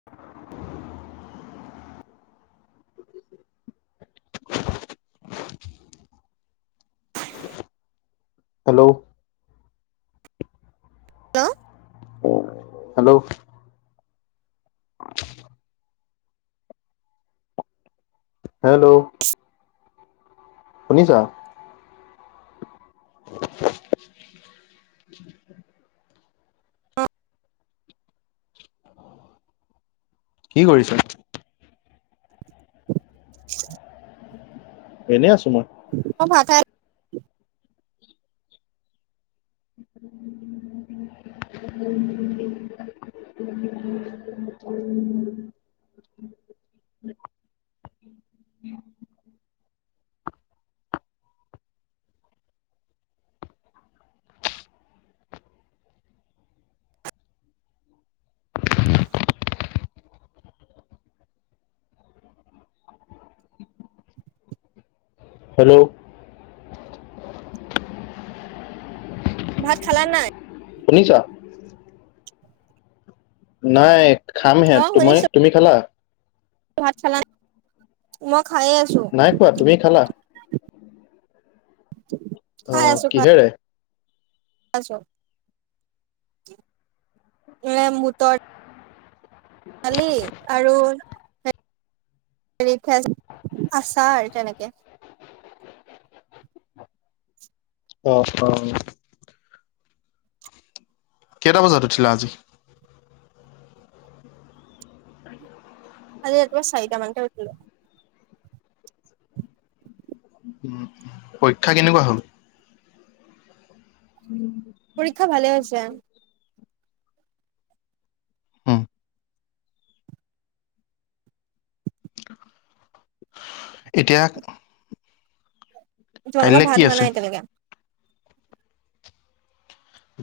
[inaudible] Hello. Hello. [unintelligible] Hello. Hello. শুনিছা? [inaudible] কি কৰিছা? [unintelligible] এনেই আছো মই। অ [unintelligible] হেল্ল'। ভাত খালা নাই? শুনিছা? নাই খামহে, অ তুম শুনিছো তুমি খালা? ভাত খালা, [unintelligible] মই খাইে আছো। কোৱা তুমি খালা? খাই অ', আছো খাই কিহেৰে? [unintelligible] [unintelligible] আৰু [unintelligible] আছাৰ তেনেকে। অ', অ', কেইটা বজাত উঠিলা আজি? আজি ৰাতিপুৱা চাৰিটামান টে উঠিলো। উম, পৰীক্ষা কেনেকুৱা হল? উম, পৰীক্ষা ভালে হৈছে। হম, এতিয়া তোমালোকৰ কাইলৈ কি ভাত হোৱা আছে? নাই এতিয়ালেকে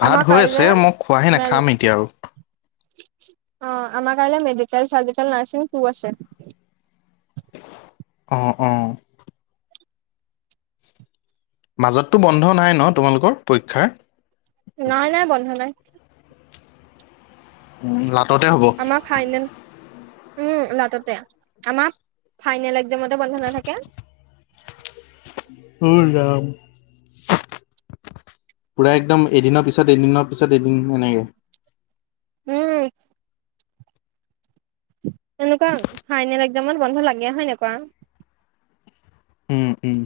ভাত আমাৰ হৈ আছে কাইলে মই খোৱাহে [unintelligible] নাই ম খাম এতিয়া আৰু। অ, আমাৰ কাইলৈ মেডিকেল চাৰ্জিকেল নাৰ্ছিং আছে। অ', অ', মাজততো বন্ধ নাই ন তোমালোকৰ পৰীক্ষাৰ। নাই - নাই বন্ধ নাই। উম, লাটতে হব। আমাৰ ফাইনেল উম, লাটতে আমাৰ ফাইনেল এক্সামতে বন্ধ নাথাকে। অ, যাম। পুৰা একদম এদিনৰ পিছত - এদিনৰ পিছত এদিন এনেকে। উম, এনেকুৱা ফাইনেল একজামত বন্ধ লাগে হয় নে কোৱা। উম-উম।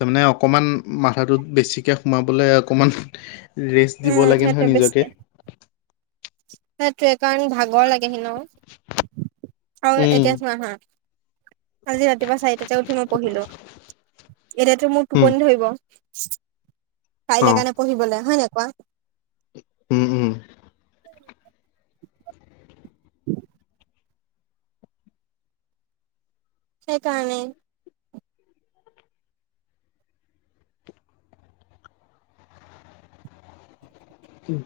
তাৰমানে অকমান মাথাটোত বেছিকে সোমাবলে অকমান ৰেষ্ট উম দিব লাগে নহয় নিজকে। সেইটোৱেই কাৰণ ভাগৰ লাগেহি ন আৰু উম, এতিয়া চোৱা হা আজি ৰাতিপুৱা চাৰিটাতে উঠি মই পঢ়িলো এতিয়াতো মোৰ উম, টোপনি ধৰিব। অ, কাইলৈ কাৰণে পঢ়িবলে হয় ন কোৱা। উম, উম, উম, সেইকাৰণেই।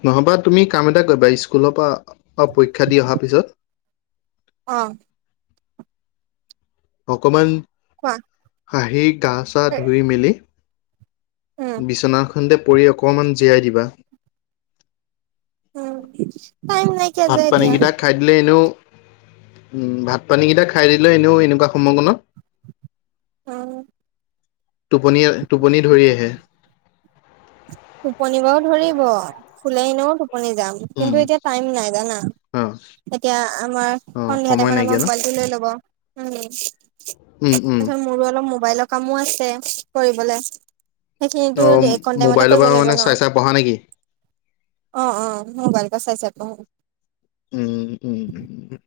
নহবা তুমি কাম এটা কৰিবা স্কুলৰ পৰা পৰীক্ষা দি অহাৰ পিছত অ', অকমান কোৱা? আহি গা চা ধুই মেলি উম বিচনাখনতে পৰি অকণমান জীৰাই দিবা। উম, টাইম নাই। ভাত পানীকেইটা খাই দিলে এনেও উম, ভাত পানী কেইটা খাই দিলেও এনেও এনেকুৱা সময়কনত অ', টোপনি - টোপনি ধৰি আহে। টোপনি বাৰ ধৰিব শুলে এনেও টোপনি যাম উম, কিন্তু এতিয়া টাইম নাই জানা। অ, তেতিয়া আমাৰ অ, সন্ধিয়া সময় টাইমত আমাৰ নাইকিয়া ন? মবাইলটো লৈ ল'ব। উম, উম, উম, তাৰপিছত মোৰো অলপ মোবাইলৰ কামো আছে কৰিবলে। সেইখিনিতো অ, কন টাইমতে মোবাইলৰ পৰা লাগিব মানে ন, চাই চাই পঢ়া নেকি? অ', অ', মোবাইলক চাই চাই পঢ়ো। উম - উম - উম।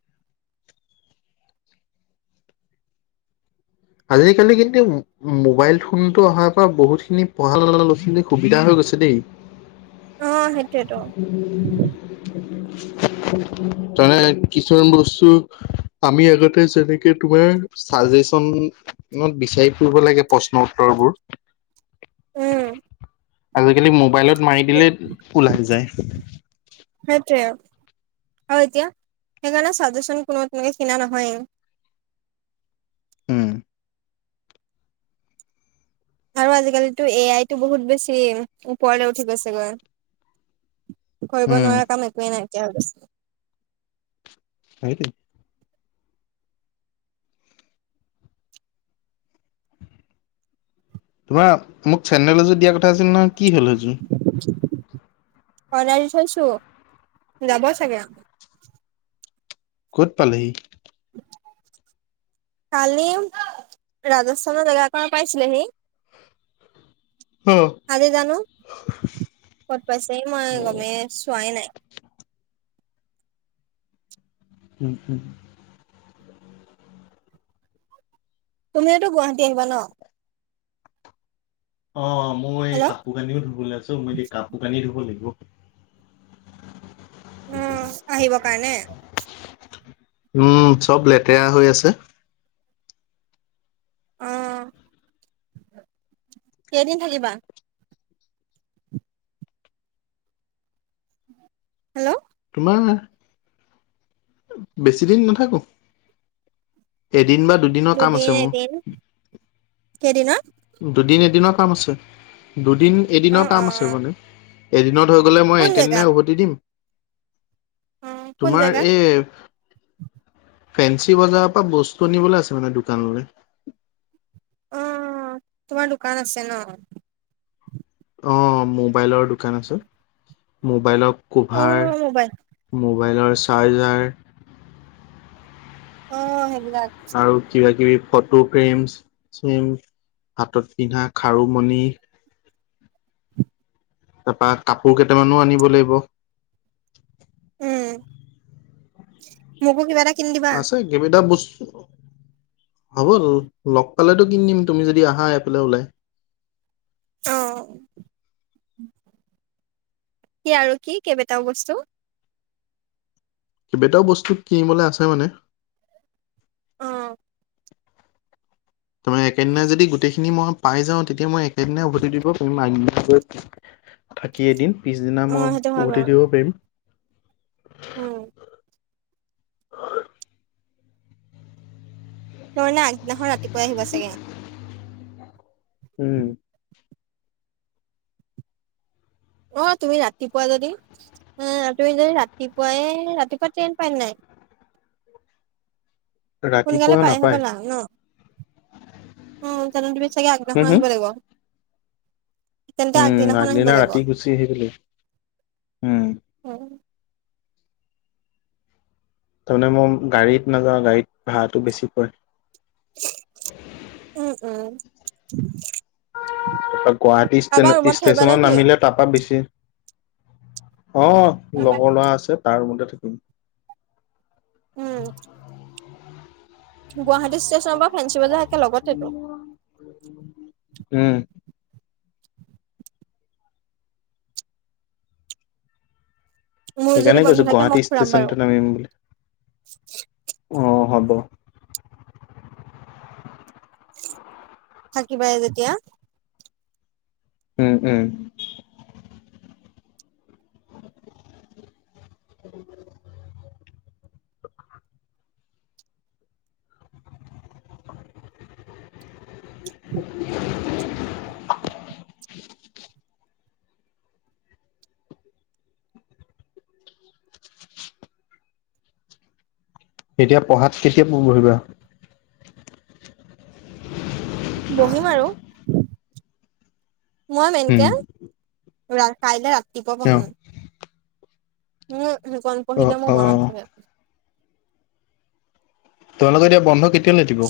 আজে কালি কিন্তু মোবাইল ফোনতটো অহাৰ পৰা বহুতখিনি পঢ়া [unintelligible] লৰা ছোৱালী সুবিধা হৈ গৈছে দেই। অ সেইটোৱেতো উম, [unintelligible] তানে কিছুমান বস্তু আমি আগতে যেনেকে তোমাৰ চাজেচনত বিচাৰি ফুৰিব লাগে প্ৰশ্ন উত্তৰবোৰ। উম, আজিকালি মোবাইলত মাৰি দিলে ওলাই যায়। সেইটোৱে আৰু এতিয়া সেইকাৰণে চাজেচন কোনো তেনেকে কিনা নহয়। উম। আৰু আজিকালিতো এ আইতো বহুত বেছি ওপৰলৈ উঠি গৈছেগৈ। কৰিব উম নোৱাৰা কাম একোৱেই নাইকিয়া হৈ গৈছে। [unintelligible] তোমাৰ মোক চেণ্ডেল এযোৰ দিয়া কথা আছিল নহয় কি হ'ল সেইযোৰ। অৰ্ডাৰ দি থৈছো যাব চাগে। ক'ত পালেহি। কালি ৰাজস্থানৰ জেগাখন পাইছিলেহি। অ' আজি জানো কত পাইছে মই গমে চোৱাই নাই। উম তুমিতো গুৱাহাটী আহিবা ন। অ' মই হেল্ল' আহো কানিও ধুবলে আছে মই কাপোৰ কানি ধুব লাগিব। উম, আহিব কাৰণে [unintelligible] উম চব লেতেৰা হৈ আছে। অ', কেইদিন থাকিবা। হেল্ল' তোমাৰ বেছি দিন নাথাকো এদিন বা দুদিন। দুদিন এদিন, কেইদিনত। দুদিন এদিনৰ কাম আছে দুদিন এদিনৰ অ', কাম অ', আছে অ', মানে এদিনত হৈ গলে মই কোন জেগাত? একেদিনাই উভতি দিম অ', কোন তোমাৰ জেগা? এই। ফেঞ্চি বজাৰৰ পৰা বস্তু আনিবলৈ আছে মানে দোকানলে অ', তোমাৰ দোকান আছে ন অ' মোবাইলৰ দোকান আছোঁ মোবাইলৰ অ কোভাৰ মোবাইল মোবাইলৰ চাৰ্জাৰ। অ', সেইবিলাক আৰু কিবা কিবি ফটো ফ্ৰেম, চেম, হাতত পিন্ধা খাৰুমণি। তাৰপা কাপোৰ কেইটামানো আনিব লাগিব। উম মোকো কিবা এটা কিনি দিবা। কেইবাতাও বস্তু, হ'ব হ'ব লগ পালেতো কিনিদিম তুমি যদি আহা এফালে ওলাই। অ', কি আৰু কি কেইবটাও বস্তু কেবাটাও বস্তু কিনিবলৈ আছে মানে অ', তাৰমানে একেদিনা যদি গোটেইখিনি মই পাই যাওঁ তেতিয়া মই একেদিনাই উভতি দিব পাৰিম আ থাকি এদিন পিছদিনা অ মই সেইটো হয় উভতি বাৰু দিব পাৰিম উম ত' মানে আগদিনাখন ৰাতিপুৱাই আহিব চাগে উম অ' তুমি ৰাতিপুৱা যদি অ' তুমি যদি ৰাতিপুৱাই ৰাতিপুৱা ট্ৰেইন পাই নাই সোনকালে ৰাতিপুৱা পাই নাপায় হবলা ন অ' জানো তুমি চাগে আগদিনা হম হম আহিব লাগিব তেন্তে উম আগদিনাখন আহিব আগদিনা লাগিব ৰাতি গুচি আহিবলৈ উম তাৰমানে মই গাড়ীত নাযাওঁ গাড়ীত ভাড়াটো বেছি পৰে উম উম তাৰ গুৱাহাটী কাৰোবাৰ ষ্টেন ৰুমত থাকিবা ষ্টেচনত নেকি নামিলে তাপা বেছি অ লগৰ ল'ৰা আছে তাৰ ৰোমতে থাকিম উম গুৱাহাটী ষ্টেচনৰ পৰা ফেঞ্চী বজাৰ একে লগতেটো উম মোৰ যদি সেইকাৰণে বন্ধ কৈছো থাকে মই গুৱাহাটী ফুৰাম বাৰু ষ্টেচনটে নামিম বুলি অ হ'ব থাকিবাই যেতিয়া উম উম [unintelligible] এতিয়া পঢ়াত কেতিয়া পু বহিবা বহিম আৰু মই উম মেনকে ৰা কাইলে ৰাতিপুৱা অ পঢ়িম মোৰ সেইকণ অ পঢ়িলে অ মোৰ মনত থাকে তোমালোকৰ এতিয়া বন্ধ কেতিয়ালে দিব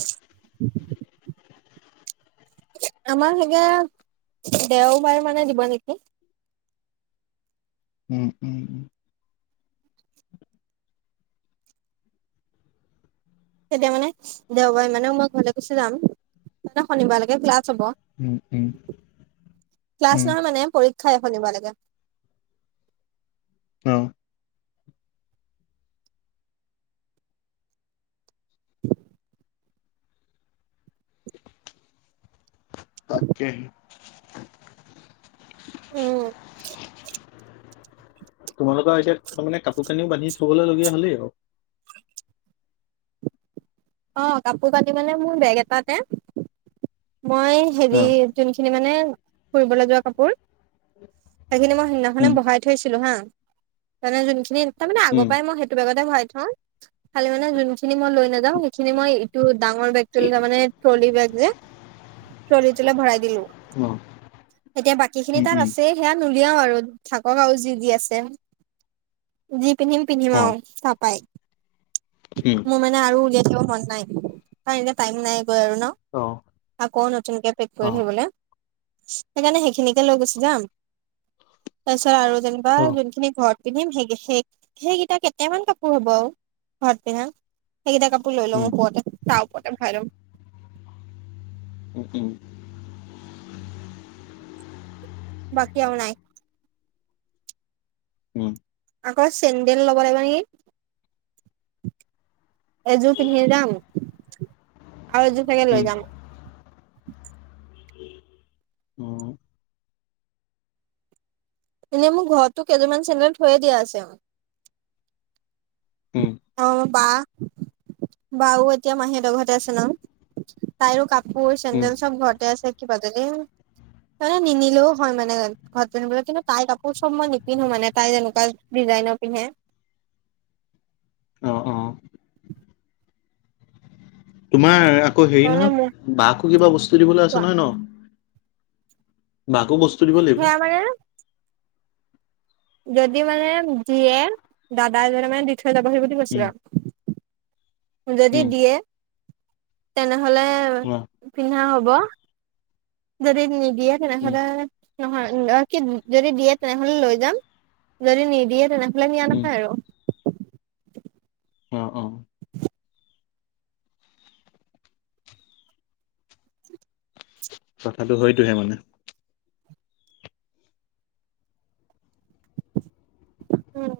আমাৰ চাগে দেওবাৰ মানে দিব নিকি উম উম উম তেতিয়া মানে দেওবাৰে মানে মই ঘৰলে গুচি যাম শনিবাৰলেকে ক্লাছ হ'ব উম উম ক্লাছ উম নহয় মানে পৰীক্ষা শনিবাৰ লেকে অ তাকেহে উম তোমালোকৰ এতিয়া তাৰমানে কাপোৰ কানিও বান্ধি থবলগীয়া হলেই আৰু অ কাপোৰ কানি মানে মোৰ বেগ এটাতে মই অ হেৰি যোনখিনি মানে ফুৰিবলে যোৱা কাপোৰ সেইখিনি মই সিদিনাখনে উম ভৰাই থৈছিলো হা তামানে যোনখিনি মানে আগৰ উম পৰাই মই সেইটো বেগতে ভৰাই থওঁ খালি মানে যোনখিনি মই লৈ নাযাওঁ সেইখিনি মই। টো ডাঙৰ বেগটো তাৰ মানে ট্ৰলি বেগ যে ট্ৰলি তোলে ভৰাই দিলো অ এতিয়া বাকী খিনি উম তাত উম আছে সেয়া নুলিয়াও আৰু থাকক আৰু যি যি আছে। যি পিন্ধিম পিন্ধিম অ আৰু তাপাই উম মোৰ মানে আৰু উলিয়াই। কিয় মন নাই কাৰ এতিয়া টাইম নাই গৈ আৰু ন অ আকৌ নতুনকে পেক কৰি অ থাকিবলে সেইকাৰণে সেইখিনিকে লৈ গুচি যাম তাৰপিছত আৰু যেনিবা অ যোনখিনি ঘৰত পিন্ধিম সেই সেই সেইকেইটা কেইটামান কাপোৰ হ'ব আৰু ঘৰত পিন্ধা সেইকেইটা কাপ লৈ উম লও ওপৰতে তাৰ ওপৰতে ভৰাই লম হুম বাকি আৰু নাই উম আকৌ চেণ্ডেল ল'ব লাগিব নিকি। এযোৰ পিন্ধি যাম, আৰু এযোৰ চাগে উম লৈ যাম। উম। এনে মোৰ ঘৰত তো কেইযোৰমান চেন্দেল থৈয়ে দিয়া আছে আও উম। অ' বা বাও এতিয়া মাহীহতৰ ঘৰতে আছে ন। তাইৰো কাপোৰ, উম চেণ্ডেল চব ঘৰটে আছে কিবা কিবি। মানে নিনিলেও হয় মানে ঘৰত পিন্ধিবলৈ কিন্তু তাইৰ কাপোৰ চব মই নিপিন্ধো মানে তাই যেনেকুৱা। ডিজাইনৰ পিন্ধে। অ অ' তোমাৰ আকৌ হেৰি তাৰমানে মোক নহয় বাকো কিবা বস্তু দিবলৈ কোৱা আছে নহয় ন? বাকো বস্তু দিব লাগিব। সেয়া মানে যদি মানে দিয়ে দাদা এজনে মানে দি থৈ যাবহি বুলি কৈছিলে উম আও যদি উম দিয়ে তেনেহ'লে অ পিন্ধা হ'ব। যদি নিদিয়ে উম তেনেহ'লে। নহয় কি যদি দিয়ে তেনেহ'লে লৈ যাম যদি নিদিয়ে তেনেহ'লে নিয়া উম নহয় আৰু। অ', অ', কথাটো সেইটোহে মানে। উম,